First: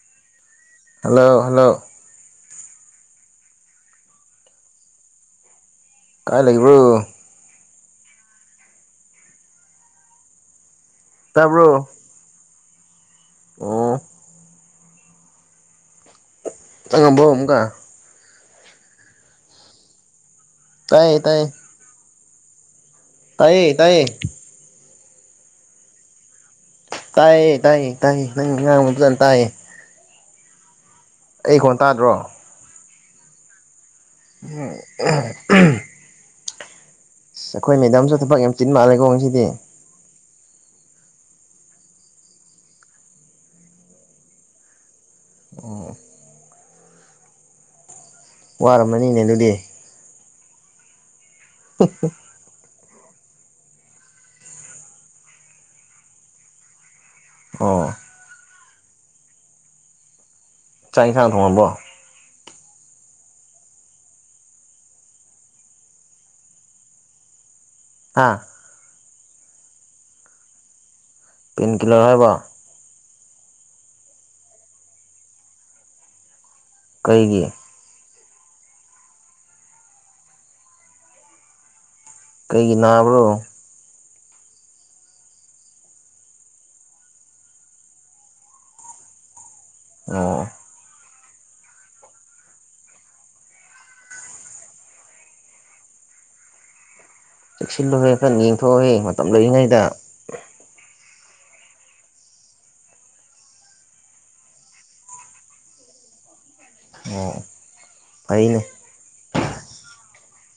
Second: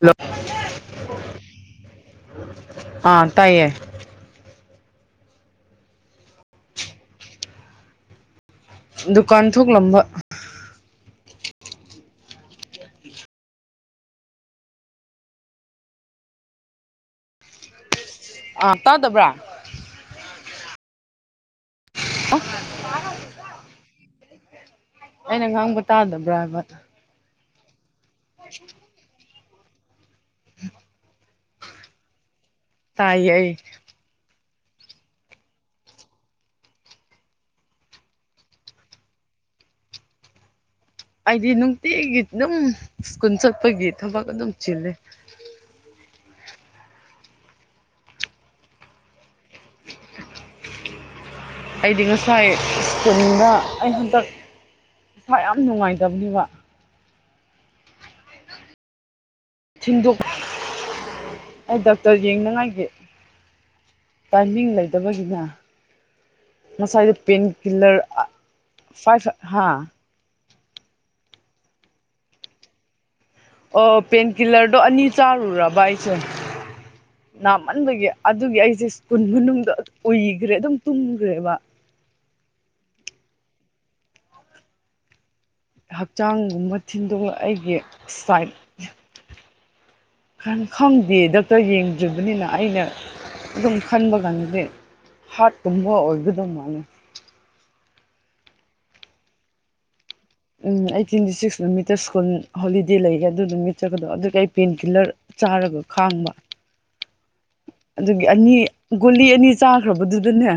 hello [unintelligible] hello hello ꯑꯥ ꯇꯥꯏꯌꯦ ꯀꯥꯏ ꯂꯩꯕꯔꯣ ꯗꯨꯀꯥꯟ ꯊꯣꯛꯂꯝꯕ ꯇꯕ꯭ꯔꯣ ꯑꯝ ꯆꯡ ꯉꯥꯕꯣ ꯑꯃꯨꯛꯀ ꯑꯥ ꯇꯥꯗꯕ꯭ꯔꯥ ꯇꯥꯏꯌꯦ ꯇꯥꯏꯌꯦ ꯑꯣꯐ ꯇꯥꯏꯌꯦ ꯇꯥꯏꯌꯦ ꯑꯩꯅꯥ ꯉꯥꯡꯕ ꯇꯥꯗꯕꯔꯥ ꯇꯥꯏꯌꯦ ꯇꯥꯏ ꯇꯥꯏ ꯅꯪ ꯉꯥꯡꯕꯗꯨ ꯐꯖꯅ ꯇꯥꯏꯌꯦ [inaudible] ꯑꯩ ꯀꯣꯟ ꯇꯥꯗ꯭ꯔꯣ ꯇꯥꯏꯌꯦ ꯑꯩ ꯑꯝ ꯑꯁ ꯑꯩꯈꯣꯏ ꯃꯦꯗꯥꯝꯁꯨ ꯊꯕꯛ ꯌꯥꯝ ꯆꯤꯟ ꯃꯥꯜꯂꯦꯀꯣ ꯉꯁꯤꯗꯤ ꯍꯥꯏꯗꯤ ꯅꯨꯡꯇꯤꯒꯤ ꯑꯗꯨꯝ ꯁ꯭ꯀꯨꯟ ꯆꯠꯄꯒꯤ ꯊꯕꯛ ꯑꯗꯨꯝ ꯆꯤꯜꯂꯦ ꯋꯥꯔꯝꯃꯅꯤꯅꯦ ꯑꯗꯨꯗꯤ ꯑꯩꯗꯤ ꯉꯁꯥꯏ ꯆꯨꯝꯅꯤꯡꯕꯔꯥ ꯑꯩꯅ ꯍꯟꯇꯛ ꯃꯥ ꯌꯥꯝ ꯅꯨꯡꯉꯥꯏꯇꯕꯅꯦꯕ ꯑꯣ ꯊꯤꯟꯗꯣꯛ ꯆꯥꯛ ꯏꯟꯁꯥꯡ ꯊꯣꯡꯉꯕꯣ ꯑꯩ ꯗꯛꯇꯔ ꯌꯦꯡꯅꯉꯥꯏ ꯇꯥꯏꯃꯤꯡ ꯂꯩꯇꯕꯁꯤꯅ ꯉꯁꯥꯏꯗ ꯄꯦꯟ ꯍꯤꯜꯂꯔ ꯑ ꯍꯥꯥ ꯐꯍꯥꯏꯁꯠ ꯍꯥꯥ ꯄꯦꯟ ꯀꯤꯂꯔ ꯍꯥꯏꯕ ꯑꯣ ꯄꯦꯟꯀꯤꯜꯂꯔꯗꯣ ꯑꯅꯤ ꯆꯥꯔꯨꯔꯕ ꯑꯩꯁꯦ ꯀꯩꯒꯤ ꯅꯃꯟꯕꯒꯤ ꯑꯗꯨꯒꯤ ꯑꯩꯁꯦ ꯁ꯭ꯀꯨꯜ ꯃꯅꯨꯡꯗ ꯎꯏꯈ꯭ꯔꯦ ꯑꯗꯨꯝ ꯇꯨꯝꯈ꯭ꯔꯦꯕ ꯀꯩꯒꯤ ꯅꯥꯕ꯭ꯔꯣ ꯍꯛꯆꯥꯡꯒꯨꯝꯕ ꯊꯤꯟꯗꯣꯛꯂ ꯑꯩꯒꯤ ꯁꯥꯏꯠ ꯑꯣ ꯀꯟ ꯈꯡ ꯗꯤ ꯗꯣꯛꯇꯔ ꯌꯦꯡꯗ꯭ꯔꯤꯕꯅꯤꯅ ꯑꯩꯅ ꯑꯗꯨꯝ ꯈꯟꯕ ꯀꯥꯟꯗꯗꯤ ꯍꯥꯔꯠꯀꯨꯝꯕ ꯑꯣꯏꯒꯗꯧ ꯃꯥꯂꯦ ꯁꯤꯜꯂꯣꯍꯦ ꯈꯔꯥ ꯌꯦꯡꯊꯣꯛꯑꯣꯍꯦ ꯃꯇꯝ ꯂꯩꯔꯤꯉꯩꯗ ꯎꯝ ꯑꯩꯠꯇꯤꯟꯗꯤ ꯁꯤꯛꯁ ꯅꯨꯃꯤꯠꯇ ꯁ꯭ꯀꯨꯜ ꯍꯣꯂꯤꯗꯦ ꯂꯩꯌꯦ ꯑꯗꯨꯗꯤ ꯃꯤꯠ ꯆꯠꯀꯗꯕ ꯑꯗꯨꯒꯤ ꯑꯩ ꯄꯦꯟ ꯀꯤꯂꯔ ꯆꯥꯔꯒ ꯈꯥꯡꯕ ꯑꯣ ꯑꯗꯨꯒꯤ ꯑꯅꯤ ꯐꯩꯅꯦ ꯒꯨꯜꯂꯤ ꯑꯅꯤ ꯆꯥꯈ꯭ꯔꯕꯗ ꯑꯗꯨ ꯑꯗꯨꯅ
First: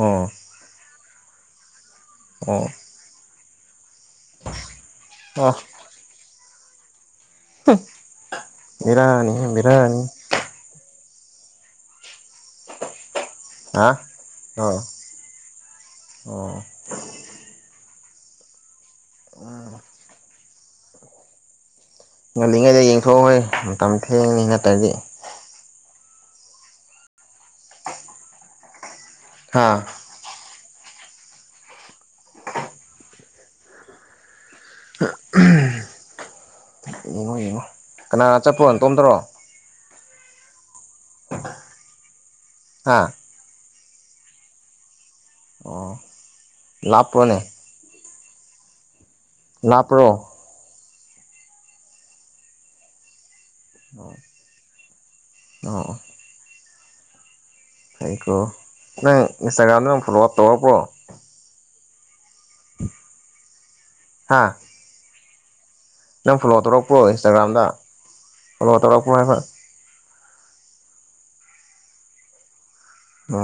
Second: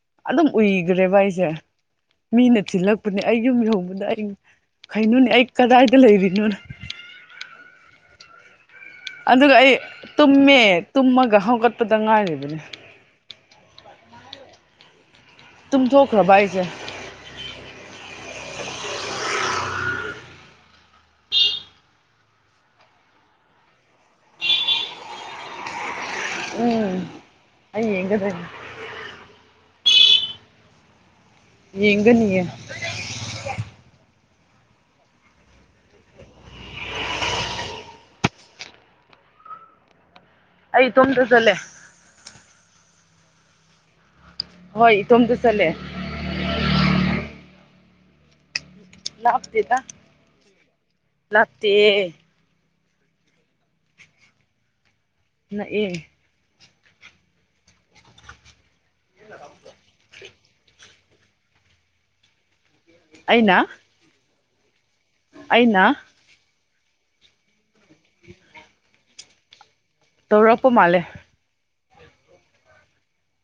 ꯑꯣ ꯑꯗꯨꯝ ꯎꯒ ꯔꯦꯚꯏꯁ ꯖ ꯃꯤꯅ ꯑꯣ ꯆꯤꯜꯂꯛꯄꯅꯦ ꯑꯩ ꯌꯨꯝ ꯌꯨꯝ ꯈꯩꯅꯣꯅꯦ ꯑꯩ ꯀꯗꯥꯏꯗ ꯂꯩꯔꯤꯅꯣꯅ ꯍꯝ ꯑꯗꯨꯒ ꯑꯩ ꯇꯨꯝꯃꯦ ꯇꯨꯝꯃꯒ ꯍꯧꯒꯠꯄꯗ ꯉꯥꯏꯔꯤꯕꯅꯦ ꯑ ꯑꯣ ꯇꯨꯝꯊꯣꯛꯈ꯭ꯔꯕ ꯑꯩꯁꯦ [unintelligible] ꯎꯝ ꯉꯜꯂꯤꯉꯩꯗ ꯌꯦꯡꯊꯣꯛꯑꯣꯈꯣꯏ ꯃꯇꯝ ꯊꯦꯡꯅꯤ ꯅꯠꯇ꯭ꯔꯗꯤ ꯎꯝ ꯑꯩꯌꯦꯒꯗ ꯍꯥꯥ ꯌꯦꯒꯅꯤꯌꯦ ꯌꯦꯡꯉꯣ ꯌꯦꯡꯉꯣ ꯀꯅꯥ ꯆꯠꯄꯣ ꯅꯇꯣꯝꯗ꯭ꯔꯣ ꯑꯩ ꯇꯣꯝꯗꯆꯠꯂꯦ ꯍꯥꯥ ꯍꯣꯏ ꯇꯣꯃꯗ ꯆꯇꯂꯦ ꯑꯣ ꯂꯥꯞꯄ꯭ꯔꯣꯅꯦ ꯂꯅꯥꯞꯇꯦꯗ ꯂꯥꯞꯄ꯭ꯔꯣ ꯂꯥꯄ ꯇꯤꯌꯦ ꯑꯣ ꯅꯥꯛ ꯑꯥ ꯑꯩꯀꯣ ꯅꯪ ꯏꯟꯁꯇꯥꯒ꯭ꯔꯥꯝꯗ ꯅꯪ ꯐꯣꯂꯣꯞ ꯇꯧꯔꯕ꯭ꯔꯣ ꯑ [unintelligible] ꯎ [unintelligible] ꯑꯅꯥ ꯍꯥꯥ ꯑꯩꯅ ꯅꯪ ꯐꯣꯂꯣ ꯇꯧꯔꯛꯄ꯭ꯔꯣ ꯏꯟꯁꯇꯥꯒ꯭ꯔꯥꯝꯗ ꯐꯣꯂꯣ ꯇꯧꯔꯛꯄ꯭ꯔꯣ ꯍꯥꯏꯕ ꯇꯧꯔꯄ ꯃꯥꯂꯦ ꯎ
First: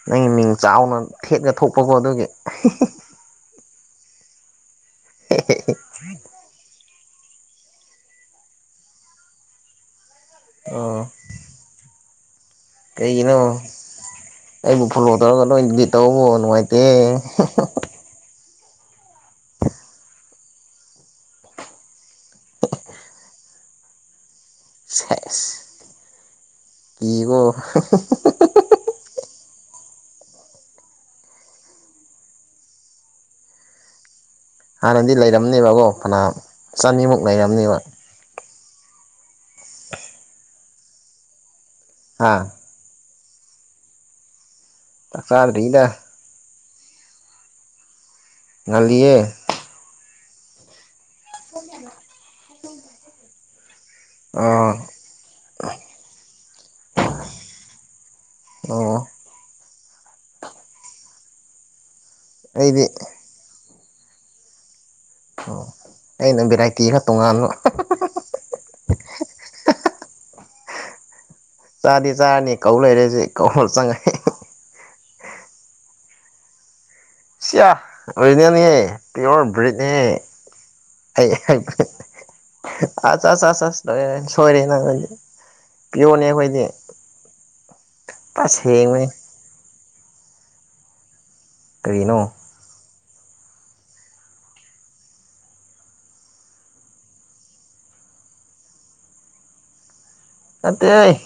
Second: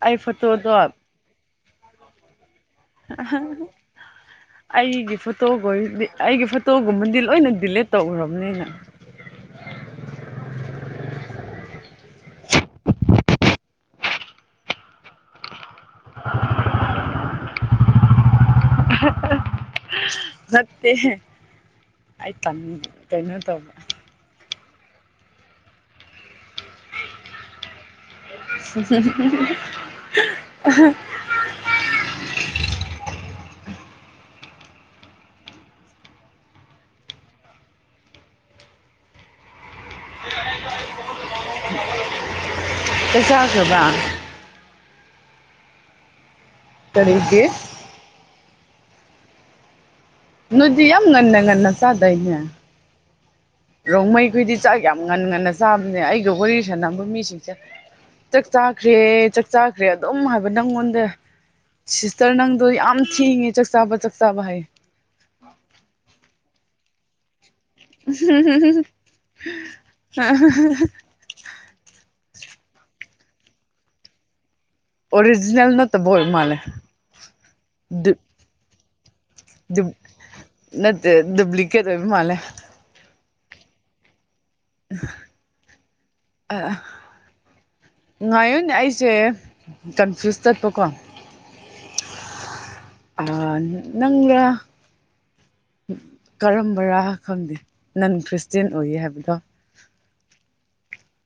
ꯑꯩ ꯅꯪꯒꯤ ꯃꯤꯡ ꯐꯣꯇꯣꯗꯣ ꯆꯥꯎꯅ ꯊꯦꯠ ꯊꯣꯛꯄꯀꯣ ꯑꯗꯨꯒꯤ ꯑ ꯑꯩꯒꯤ ꯐꯣꯇꯣꯒꯣ ꯑꯩꯒꯤ ꯐꯣꯇꯣꯒꯨꯝꯕꯗꯤ ꯂꯣꯏꯅ ꯗꯤꯂꯤꯠ ꯇꯧꯈ꯭ꯔꯕꯅꯤꯅ ꯑꯣ ꯀꯩꯒꯤꯅꯣ ꯑꯩꯕꯨ ꯐꯣꯂꯣ ꯇꯧꯔꯒ ꯅꯣꯏ ꯗꯤ ꯇꯧꯕꯧꯕ ꯅꯨꯡꯉꯥꯏꯇꯦ ꯃꯦ ꯑ ꯇ ꯀꯩꯅꯣ ꯇꯧꯕ ꯄꯒꯣ [unintelligible] [unintelligible] ꯍꯥꯟꯅꯗꯤ ꯂꯩꯔꯝꯅꯦꯕꯀꯣ ꯐꯅꯥ ꯆꯅꯤꯃꯨꯛ ꯂꯩꯔꯝꯅꯦꯕ ꯍꯥꯥ ꯆꯥꯛ ꯆꯥꯒꯔꯕ ꯆꯥꯛ ꯆꯥꯗꯤꯗ ꯆꯔꯗꯤ ꯉꯜꯂꯤꯌꯦ ꯅꯗꯤ ꯌꯥꯝ ꯌꯥꯝ ꯉꯟꯅ ꯉꯟꯅ ꯆꯗꯥꯏꯌꯅꯦ ꯔꯣꯡꯃꯩꯈꯨꯗꯤ ꯑꯥ ꯆꯥꯛ ꯌꯥꯝ ꯉꯟ ꯉꯟꯅꯁꯦ ꯆꯥꯕꯅꯦ ꯑꯩꯒ ꯋꯥꯔꯤ ꯁꯥꯟꯅꯕ ꯃꯤꯁꯤꯡꯁꯦ ꯆꯥꯛ ꯆꯥꯈ꯭ꯔꯦ ꯑꯣ ꯆꯥꯛ ꯆꯥꯈ꯭ꯔꯦ ꯑꯗꯨꯝ ꯍꯥꯏꯕ ꯅꯪꯉꯣꯟꯗ ꯔ ꯅꯪꯗꯣ ꯑꯩꯗꯤ ꯌꯥꯝ ꯊꯦꯡꯉꯦ ꯆꯛꯆꯥꯕ ꯆꯛꯆꯥꯕ ꯍꯥꯏ ꯑꯣ ꯑꯩꯅ ꯚꯦꯔꯥꯏꯇꯤꯒ ꯇꯣꯉꯥꯟꯕ ꯎ [inaudible] [unintelligible] ꯆꯥꯗꯤ ꯆꯥꯔꯅꯤ ꯀꯧ ꯂꯩꯔꯦꯁꯦ ꯀꯧ ꯆꯪꯉꯅꯤ ꯑꯣꯔꯤꯖꯤꯅꯜ ꯅꯠꯇꯕ ꯑꯣꯏ ꯃꯥꯂꯦ ꯁꯤꯌꯥ ꯑꯣꯔꯤꯖꯤꯅꯦ ꯅꯦꯍꯦ ꯄꯤꯌꯣꯔ ꯕ꯭ꯔꯤꯠ ꯅꯦ ꯅꯠꯇꯦ ꯑꯩ ꯗꯨꯄ꯭ꯂꯤꯀꯦꯠ ꯑꯣꯏꯕ ꯃꯥꯜꯂꯦ ꯆ ꯆ ꯆ ꯅꯩ ꯁꯣꯏꯔꯦꯅꯪ ꯄꯤꯌꯣꯅꯦ ꯑꯩꯈꯣꯏꯗꯤ ꯉꯥꯏꯌꯣꯅꯦ ꯄꯁꯦꯡꯕꯅꯤ ꯑꯩꯁꯦ ꯀꯟꯐ꯭ꯌꯨꯁ ꯇꯠꯄꯀꯣ ꯀꯔꯤꯅꯣ ꯅꯪꯪꯂ ꯀꯔꯝꯕꯔꯥ ꯈꯪꯗꯦ ꯅꯟ ꯈ꯭ꯔꯤꯁꯇꯦꯟ ꯑꯣꯏꯌꯦ ꯍꯥꯏꯕꯗꯣ ꯅꯇꯦ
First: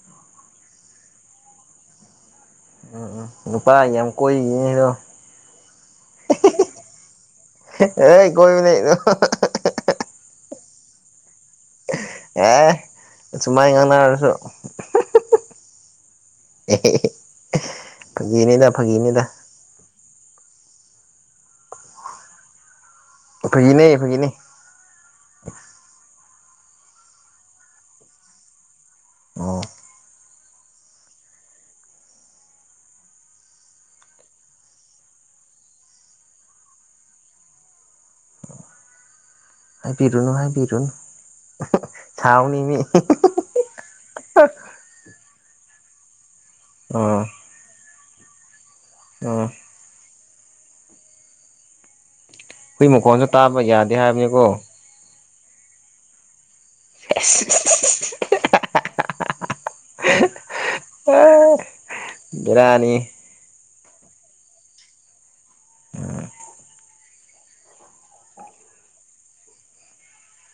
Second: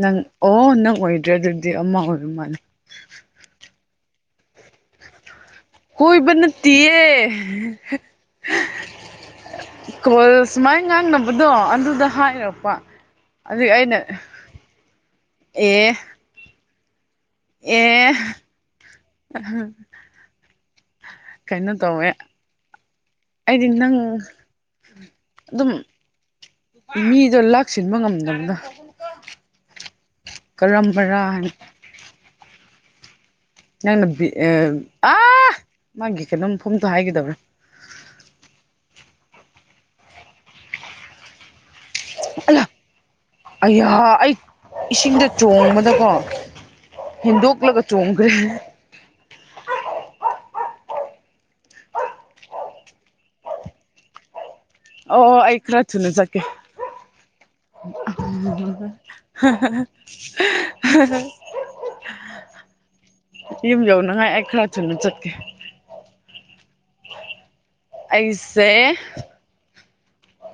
ꯅꯪ ꯑꯣ ꯅꯪ ꯑꯣꯏꯗ꯭ꯔꯦ ꯑꯗꯨꯗꯤ ꯑꯃ ꯑꯣꯏꯕ ꯃꯥꯜꯂꯦ ꯎꯝ ꯎꯝ ꯅꯨꯄꯥꯒꯤ ꯌꯥꯝ ꯀꯣꯏ ꯅꯦꯗꯣ ꯀꯣꯏꯕ ꯅꯠꯇꯌꯦ ꯑꯦ ꯀꯣꯏꯕꯅꯦ ꯁꯨꯃꯥꯏꯅ ꯉꯥꯡꯅꯕꯗꯣ ꯑꯗꯨ ꯑꯦ ꯁꯨꯃꯥꯏ ꯉꯥꯡꯅꯔꯁꯨ ꯑꯦ [unintelligible] ꯑꯦ ꯐꯒꯤꯅꯤꯗ ꯐꯒꯤꯅꯤꯗ ꯀꯩꯅꯣ ꯇꯧꯋꯦ ꯑꯩꯗꯤ ꯐꯒꯤꯅꯦ ꯅꯪ ꯐꯒꯤꯅꯦ ꯑꯗꯨꯝ ꯃꯤꯗꯣ ꯂꯥꯛꯁꯤꯟꯕ ꯉꯝꯗꯕꯅ ꯑꯣ ꯀꯔꯝꯕꯔꯥ ꯍꯥꯏꯅ ꯅꯪꯅꯕꯤ ꯑ ꯑꯥ ꯃꯥꯒꯤ ꯀꯩꯅꯣꯝ ꯃꯐꯝꯇꯣ ꯍꯥꯏꯒꯗꯕ꯭ꯅ ꯍꯥꯏꯕꯤꯔꯣ ꯍꯥꯏꯕꯤꯔꯣ ꯑꯜꯂ ꯑꯌꯥ ꯑꯩ ꯏꯁꯤꯡꯗ ꯆꯣꯡꯕꯗꯀꯣ ꯑꯥ ꯍꯤꯟꯗꯨꯨ ꯀꯜꯂ ꯆꯣꯡꯒꯦꯔ ꯑꯥ ꯍꯨꯏ ꯃꯈꯣꯟꯁꯨ ꯇꯥꯕ ꯌꯥꯗꯦ ꯍꯥꯏꯕꯅꯤꯀꯣ ꯑꯣ ꯑꯩ ꯈꯔ ꯊꯨꯅ ꯆꯠꯀꯦ ꯕꯤꯔꯥꯅꯤ ꯉꯥꯏ ꯑꯦ ꯈꯔ ꯊꯨꯅ ꯆꯠꯀꯦ ꯑꯩꯁꯦ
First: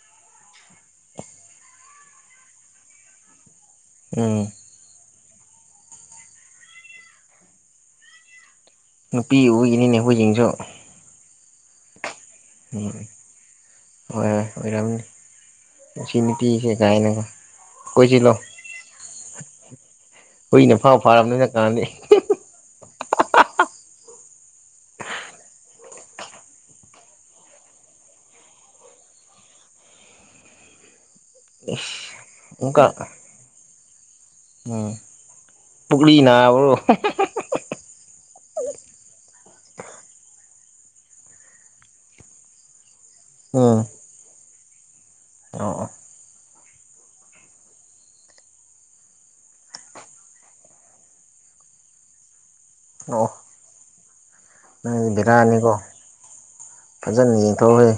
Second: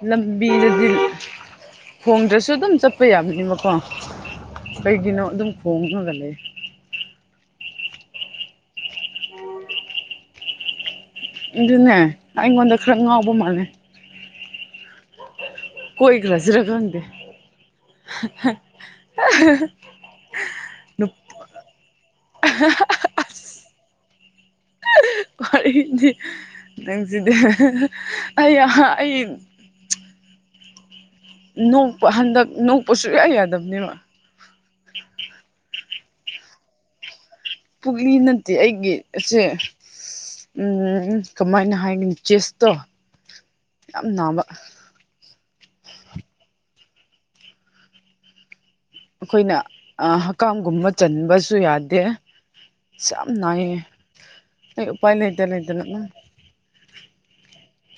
ꯂꯝꯕꯤꯗꯗꯤ ꯈꯣꯡꯗ꯭ꯔꯁꯨ ꯑꯗꯨꯝ ꯆꯠꯄ ꯌꯥꯕꯅꯤꯕꯀꯣ ꯎꯝ ꯀꯩꯒꯤꯅꯣ ꯑꯗꯨꯝ ꯈꯣꯡꯉ ꯂꯩꯔꯦ ꯅꯨꯄꯤ ꯑꯣꯏꯒꯤꯅꯤꯅꯦ ꯍꯨꯏꯖꯤꯡꯁꯨ ꯑꯗꯨꯅꯦ ꯑꯩꯉꯣꯟꯗ ꯈꯔ ꯉꯥꯎꯕ ꯃꯥꯜꯂꯦ ꯍꯣꯏ ꯑꯣꯏꯔꯝꯅꯤ ꯀꯣꯏ ꯁꯤ ꯈ꯭ꯔꯁꯤꯔ ꯈ ꯅꯨꯄꯤꯁꯦ ꯀꯥꯏꯅꯀꯣ ꯀꯣꯏꯁꯤꯜꯂꯣ ꯈꯪꯗꯦ ꯍꯨꯏꯅ ꯐꯥꯎ ꯅꯨ ꯐꯥꯔꯕꯅꯤ ꯍꯧꯖꯤꯛꯀꯥꯟꯗꯤ ꯗꯤ ꯅꯪꯁꯤꯗꯤ ꯑꯩ ꯑꯩ ꯅ ꯍꯟꯗꯛ ꯑꯃꯨꯛꯀ ꯅꯣꯛꯄ ꯁꯨꯌꯥ ꯌꯥꯗꯕꯅꯦꯕ ꯎꯝ ꯄꯨꯛꯂꯤ ꯅꯕꯔꯣ ꯂꯤ ꯅꯠꯇꯦ ꯑꯩꯒꯤꯁꯦ ꯎꯝ ꯀꯃꯥꯏꯅ ꯍꯥꯏꯒꯅꯤ ꯆꯦꯁꯇꯣ ꯎꯝ ꯌꯥꯝꯕ [unintelligible] ꯑꯣ ꯑꯣ ꯑꯩꯈꯣꯏꯅ ꯍꯛꯀꯥꯡꯝꯒꯨꯝꯕ ꯆꯟꯕꯁꯨ ꯌꯥꯗꯦ ꯌꯥꯝ ꯑꯣ ꯅꯥꯏꯌꯦ ꯑꯩ ꯅꯪꯗꯤ ꯎꯄꯥꯏ ꯂꯩꯇ ꯕꯦꯔꯥꯅꯤꯀꯣ ꯂꯩꯇꯅꯅ ꯐꯖꯅ ꯌꯦꯡꯊꯣꯛꯈ꯭ꯔꯦ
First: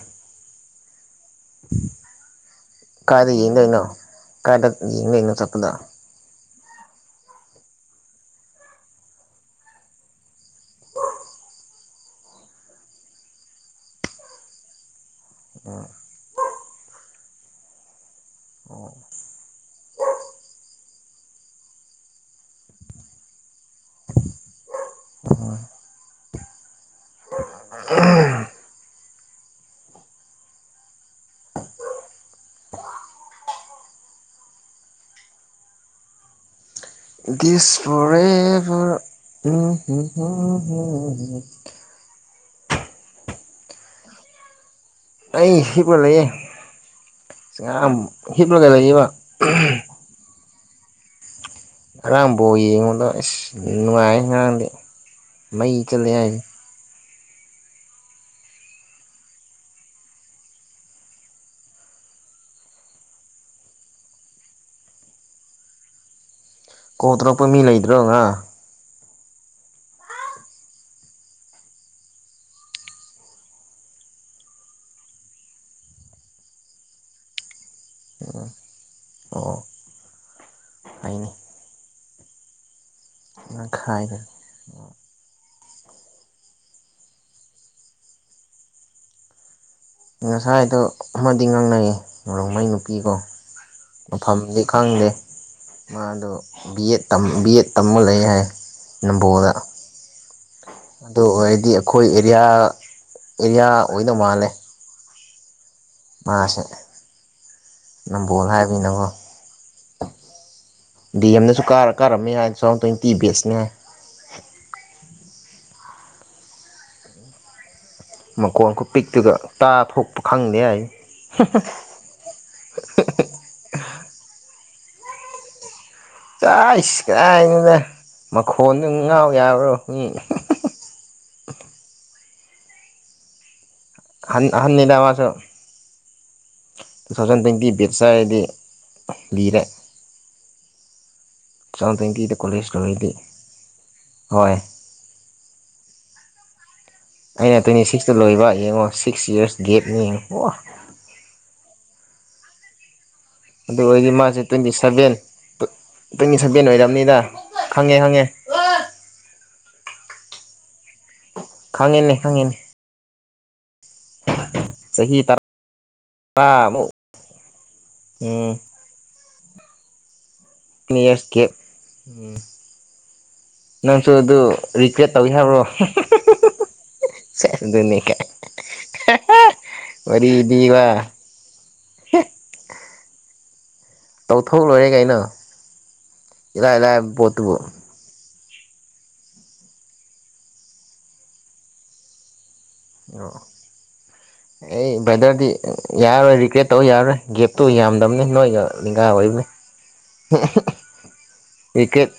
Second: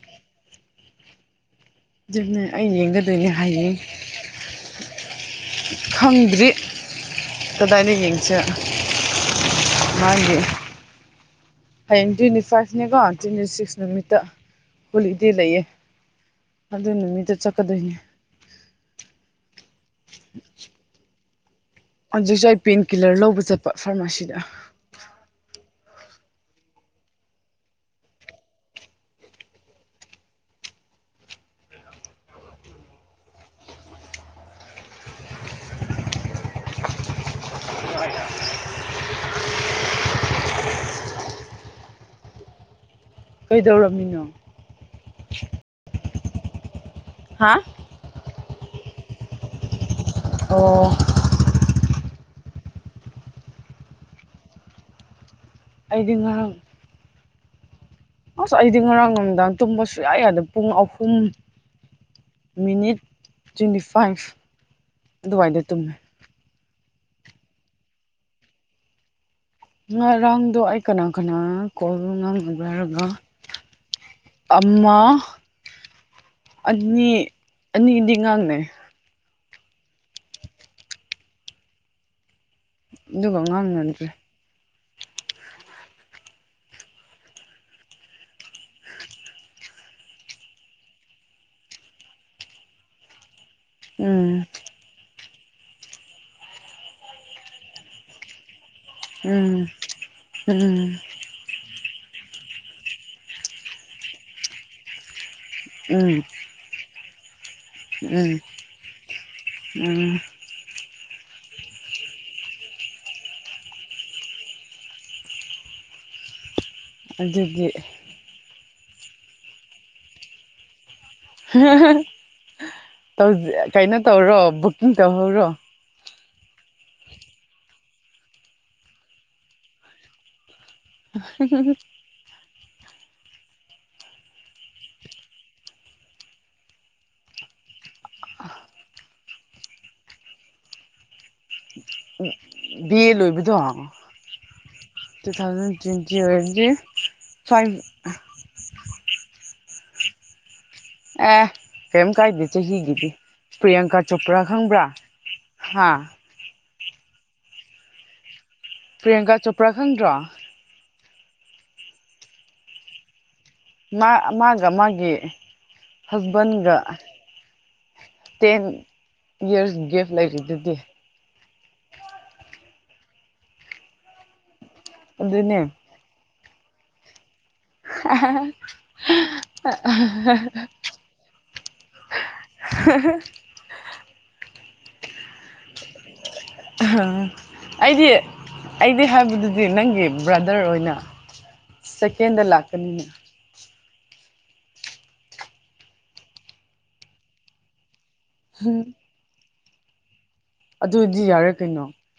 ꯑꯗꯨꯝꯅꯦ ꯀꯗꯥꯗ ꯌꯦꯡꯗꯣꯏꯅꯣ ꯀꯥꯏꯏꯗ ꯌꯦꯡꯗꯣꯏꯅꯣ ꯆꯠꯄꯗ ꯇꯗꯥꯥꯏꯅꯦꯒꯤꯡ ꯆ ꯃꯥꯒꯤꯦ ꯍꯌꯦꯡ ꯇ꯭ꯋꯦꯟꯇꯤ ꯐꯥꯏꯚꯅꯦꯀꯣ ꯇ꯭ꯋꯦꯟꯇꯤ ꯁꯤꯛꯁ ꯅꯨꯃꯤꯠꯇ ꯍꯣꯂꯤꯗꯦ ꯂꯩꯌꯦ ꯎꯝ ꯑꯗꯨ ꯅꯨꯃꯤꯠꯇ ꯆꯠꯀꯗꯣꯏꯅꯦ [unintelligible] ꯍꯧꯖꯤꯛꯁꯨ ꯑꯩ ꯄꯦꯟꯀꯤꯜꯂꯔ ꯂꯧꯕ ꯆꯠꯄ ꯐꯥꯔꯃꯥꯁꯤꯗ ꯁꯄꯣꯔꯦ ꯎꯝꯝꯝ ꯀꯩꯗꯧꯔꯔꯕꯃꯤꯅꯣ ꯑꯩ ꯍꯕꯨ ꯂꯩꯌꯦ ꯍꯥ ꯑ ꯍꯤꯞꯂꯥꯏ ꯂꯩꯥꯛꯕ ꯑꯣ ꯉꯔꯥꯡ ꯕꯣꯜ ꯌꯦꯡꯉꯨꯗꯣ ꯏꯁ ꯅꯨꯡꯉꯥꯏ ꯉꯔꯥꯡꯗꯤ ꯃꯩ ꯆꯠꯂꯦ ꯑꯩꯗꯤ ꯍꯥꯏꯔꯤ ꯉꯔꯥꯡ ꯑꯁ ꯑꯩꯗꯤ ꯉꯔꯥꯡ ꯅꯨꯃꯤꯗꯥꯡ ꯇꯨꯝꯕ ꯁꯨ ꯌꯥꯏ ꯌꯥꯗꯦ ꯄꯨꯡ ꯑꯍꯨꯝ ꯃꯤꯅꯤꯠ ꯇ꯭ꯋꯦꯟꯇꯤ ꯐꯥꯏꯚ ꯑꯗꯨꯋꯥꯏꯗ ꯇꯨꯝꯃꯦ ꯀꯜ ꯇꯣꯔꯛꯄ ꯃꯤ ꯂꯩꯗ꯭ꯔꯣ ꯉꯥꯔꯥꯡ ꯉꯔꯥꯡꯗꯣ ꯑꯩ ꯀꯅꯥ ꯀꯅꯥ ꯀꯣꯜ ꯉꯥꯡꯅꯒꯦ ꯍꯥꯏꯔꯒ ꯑꯃ ꯑꯅꯤ ꯑꯅꯤꯗꯤ ꯉꯥꯡꯅꯩ ꯑꯣ ꯐꯩꯅꯦ ꯗꯨꯒ [unintelligible] ꯉꯈꯥꯏꯗ ꯉꯁꯥꯏꯗꯣ ꯑꯃꯗꯤ ꯉꯥꯡꯅꯩꯌꯦ ꯔꯣꯡꯃꯩ ꯅꯨꯄꯤꯀꯣ ꯎꯝ ꯃꯐꯝꯗꯤ ꯈꯪꯗꯦ ꯃꯥꯗꯣ ꯕꯤ ꯑꯦꯠ ꯕꯤ ꯑꯦꯠ ꯇꯝꯃ ꯂꯩ ꯍꯥꯏ ꯅꯝꯕꯣꯜꯗ ꯎꯝ ꯎꯝ ꯑꯗꯨ ꯑꯣꯏꯔꯗꯤ ꯈꯣꯏ ꯑꯦꯔꯤꯌꯥ ꯑꯦꯔꯤꯌꯥ ꯑꯣꯏꯗꯧ ꯃꯥꯜꯂꯦ ꯎꯝ ꯃꯥꯁꯦ ꯎꯝ ꯅꯝꯕꯣꯜ ꯍꯥꯏꯕꯅꯤꯅꯀꯣ ꯎꯝ ꯗꯤ ꯑꯦꯝꯗꯁꯨ ꯀꯥꯔ ꯀꯥꯔꯝꯃꯦ ꯌꯥꯏ ꯇꯨ ꯊꯥꯎꯖꯟ ꯇ꯭ꯋꯦꯟꯇꯤ ꯕꯦꯁꯅꯦ ꯑꯗꯨꯗꯤ ꯈꯣꯟꯈꯨꯄꯤꯛꯇꯨꯒ ꯇꯥ ꯐꯝ ꯈꯪꯗꯦ ꯍꯥꯏ [unintelligible] ꯀꯩꯅꯣ ꯇꯧꯔꯣ ꯕꯨꯀꯤꯡ ꯇꯧꯍꯧꯔꯣ ꯆꯥꯏꯁ ꯀꯥꯏꯗꯨꯅꯦ ꯃꯈꯣꯟꯗꯨ ꯉꯥꯎ ꯌꯥꯕ꯭ꯔꯣ ꯃꯤ ꯍꯨꯝꯍꯨꯝꯍꯨꯝ ꯑꯍꯟ ꯑꯍꯟꯅꯤꯗ ꯃꯥꯁꯨ ꯇꯨ ꯊꯥꯎꯖꯟ ꯇ꯭ꯋꯦꯟꯇꯤ ꯕꯦꯠꯁ ꯍꯥꯏꯔꯗꯤ ꯂꯤꯔꯦ ꯇꯨ ꯊꯥꯎꯖꯟ ꯇ꯭ꯋꯦꯟꯇꯤꯗ ꯀꯣꯂꯦꯖ ꯕꯤ ꯂꯣꯏꯔꯗꯤ ꯑꯦ ꯂꯣꯏꯕꯗꯣ ꯍꯣꯏ ꯇꯨ ꯊꯥꯎꯖꯟ ꯇ꯭ꯋꯦꯟꯇꯤ [unintelligible] [inaudible] ꯑꯩꯅ ꯐꯥꯏꯚ ꯇ꯭ꯋꯦꯟꯇꯤ ꯁꯤꯛꯁꯇ ꯂꯣꯏꯕ ꯌꯦꯡꯉꯣ ꯁꯤꯛꯁ ꯌꯔꯁ ꯒꯦꯕꯅꯤ ꯍꯣ ꯑ ꯀꯩꯝ ꯀꯥꯏꯗꯦ ꯆꯍꯤꯒꯤꯗꯤ ꯑꯗꯨ ꯄ꯭ꯔꯤꯌꯥꯡꯀꯥ ꯑꯣꯏꯔꯗꯤ ꯃꯥꯁꯦ ꯆꯣꯄ꯭ꯔꯥ ꯇ꯭ꯋꯦꯟꯇꯤ ꯈꯪꯕ꯭ꯔꯥ ꯁꯚꯦꯟ ꯍꯥ ꯇ꯭ꯋꯦꯟꯇꯤ ꯁ ꯕꯦꯟ ꯑꯣꯏꯔꯝꯅꯤꯗ ꯈꯪꯉꯦ ꯈꯪꯉꯦ ꯄ꯭ꯔꯤꯌꯥꯡꯀꯥ ꯆꯣꯄ꯭ꯔꯥ ꯈꯪꯗ꯭ꯔꯣ ꯈꯪꯉꯦꯅꯦ ꯈꯪꯉꯦꯅꯦ ꯃꯥ ꯃꯥꯒ ꯃꯥꯒꯤ ꯆꯍꯤ ꯍꯁꯕꯦꯟꯒ ꯇꯔꯥꯃꯨꯛ ꯎꯝ ꯇꯦꯟ ꯌ꯭ꯔꯁ ꯒꯦꯕ ꯂꯩꯔꯤ ꯑꯦꯖ ꯒꯦꯕ ꯎꯝ ꯅꯪꯁꯨ ꯑꯗꯨ ꯔꯤꯀ꯭ꯔꯦꯠ ꯇꯧꯒꯦ ꯑꯗꯨꯅꯦ ꯍꯥꯏꯕ꯭ꯔꯣ [inaudible] ꯑꯗꯨꯅꯦ ꯀꯥꯏ ꯋꯥꯔꯤ ꯂꯤꯕ [inaudible] ꯇꯧꯊꯣꯛ ꯂꯣꯏꯔꯦ‌ ꯀꯩꯅꫭ ꯏꯂꯥꯏꯕ ꯄꯣꯠꯇꯨꯕꯨ ꯑꯩꯗꯤ ꯑꯩꯗꯤ ꯍꯥꯏꯕꯗꯨꯗꯤ ꯅꯪꯒꯤ ꯕ꯭ꯔꯗꯔ ꯑꯣꯏꯅ ꯁꯦꯀꯦꯟꯗ ꯂꯥꯛ ꯀꯅꯤꯅ ꯑꯩ ꯕ꯭ꯔꯗꯔꯗꯤ ꯌꯥꯔꯣꯏ ꯔꯤꯒ꯭ꯔꯦꯠ ꯇꯧ ꯌꯥꯔꯣꯏ ꯒꯦꯞꯇꯨ ꯌꯥꯝ ꯗꯝꯅꯦ ꯅꫭꯏꯒ ꯂꯤꯡꯒꯥ ꯑꯣꯏꯕꯅꯦ ꯑꯗꯨꯗꯤ ꯌꯥꯔꯦ ꯀꯩꯅꯣ ꯔꯤꯀ꯭ꯔꯦꯠ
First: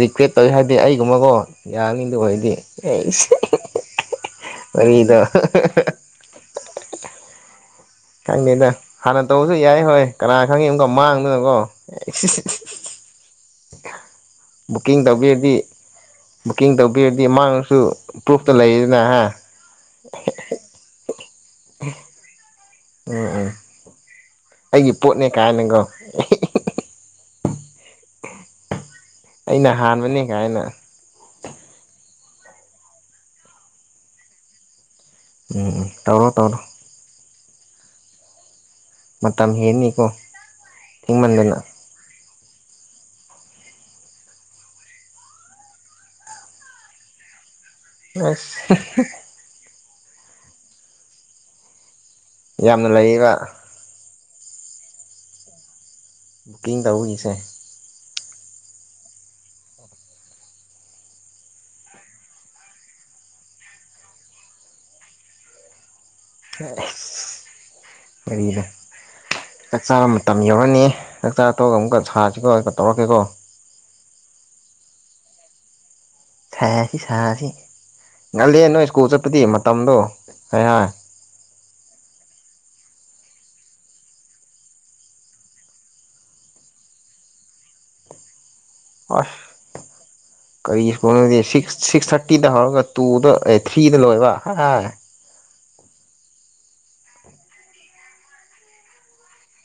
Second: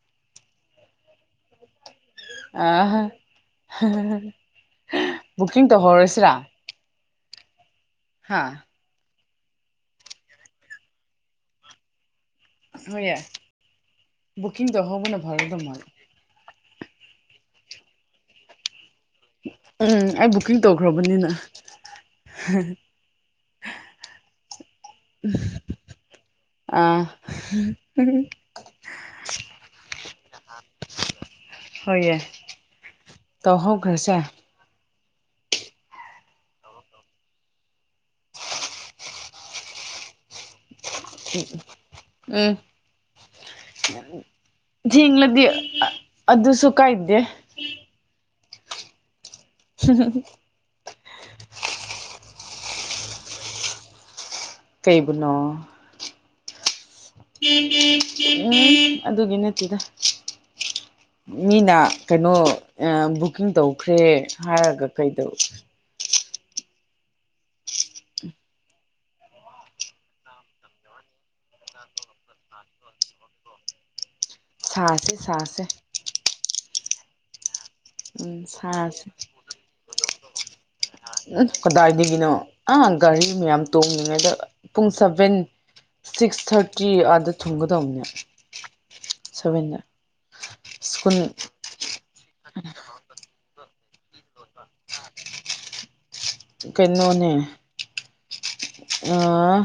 ꯔꯤꯀ꯭ꯔꯦꯠ ꯇꯧꯋꯤ ꯍꯥꯏꯗꯤ ꯑꯩꯒꯨꯝꯕꯀꯣ ꯌꯥꯅꯤ ꯑꯣꯏꯔꯗꯤ ꯑ ꯑꯩꯁ ꯋꯥꯔꯤꯗꫭ [inaudible] ꯕꯨꯛꯀꯤꯡ ꯇꯧꯍꯧꯔꯁꯤꯔꯥ ꯍꯥ ꯈꯪꯗꯦꯗ ꯍꯥꯟꯅ ꯇꯧꯕꯁꯨ ꯌꯥꯏ ꯍꯣꯏ ꯀꯅꯥ ꯈꯪꯅꯤ ꯑꯃꯨꯛꯀ ꯃꯥꯡꯗꯅꯀꯣ ꯑꯦ ꯍꯣꯏ ꯌꯥ ꯕꯨꯀꯤꯡ ꯕꯨꯛꯀꯤꯡ ꯗꯧꯍꯧꯕꯅ ꯇꯧꯕꯤꯔꯗꯤ ꯐꯒꯗꯧ ꯃꯥꯜꯂꯤ ꯕꯨꯛꯀꯤꯡ ꯇꯧꯕꯤꯔꯗꯤ ꯃꯥꯡꯁꯨ ꯄ꯭ꯔꯨꯐꯇ ꯂꯩ ꯎꯝ ꯑꯩ ꯕꯨꯀꯤꯡ ꯇꯧꯈ꯭ꯔꯕꯅꯤꯅ [inaudible] ꯎꯝ ꯎꯝ ꯑꯩꯒꯤ ꯄꯣꯠꯅꯦ ꯀꯥꯏꯅꯀꯣ ꯍꯥ ꯑꯩꯅ ꯍꯥꯟꯕꯅꯦ ꯀꯥꯏꯅ ꯇꯧꯍꯧꯒ꯭ꯔꯁꯦ ꯎꯝ ꯎꯝ ꯇꯧꯔꯣ ꯇꯧꯔꯣ ꯃꯇꯝ ꯍꯦꯟꯅꯤꯀꯣ ꯊꯦꯡꯃꯟꯗꯅ ꯎꯝ ꯊꯦꯡꯂꯗꯤ ꯑ ꯑꯗꯨꯁꯨꯨ ꯀꯥꯏꯗꯦ ꯑꯁ [inaudible] ꯌꯥꯝꯅ ꯂꯩꯔꯤꯕ ꯀꯩꯕꯨꯅꯣ [unintelligible] [inaudible] ꯎꯝ ꯑꯗꯨꯒꯤ ꯅꯠꯇꯦꯗ ꯃꯤꯅ ꯀꯩꯅꯣ ꯕꯨꯛꯀꯤꯡ ꯇꯧꯈ꯭ꯔꯦ ꯍꯥꯏꯔꯒ ꯀꯩꯗꯧ ꯑꯁ ꯋꯥꯔꯤꯗꫭ ꯆꯥꯛꯆꯥ ꯃꯇꯝ ꯌꯧꯔꯅꯤ ꯆꯥꯛꯆꯥ ꯇꯣꯛꯑꯒ ꯑꯃꯨꯛꯀ ꯁꯥꯔꯁꯤꯀꯣ ꯑꯗꯨꯒ ꯇꯧꯔꯛꯀꯦꯀꯣ ꯁꯥꯥꯁꯦ ꯁꯥꯥꯁꯦ ꯍꯥꯏꯁꯤ ꯁꯁꯤ ꯉꯜꯂꯤ ꯅ‌ꯣꯏꯁꯀꯨꯜ ꯆꯠꯄꯗꯤ ꯃ ꯃꯇꯝꯗꯨ ꯎꯃ ꯀꯗꯥꯏꯗꯤ ꯀꯅꯣ ꯑꯥ ꯒꯥꯔꯤ ꯃꯌꯥꯝ ꯇꯣꯡꯉꯉꯩꯗ ꯄꯨꯡ ꯁꯚꯦꯟ ꯁꯤꯛꯁ ꯊꯥꯔꯇꯤ ꯑꯥꯗ ꯊꯨꯡꯒꯗꯕꯅꯦ ꯑꯥꯁ ꯀꯔꯤ ꯁꯀ ꯁ꯭ꯀꯨꯜ ꯁꯤꯁ ꯁꯤꯛꯁ ꯊꯥꯔꯇꯤꯗ ꯍꯥꯏꯔꯒ ꯇꯨꯗ ꯐꯤꯅ ꯂꯣꯏꯦꯕ ꯑꯥ ꯀꯩꯅꯣꯅꯦ ꯑꯥ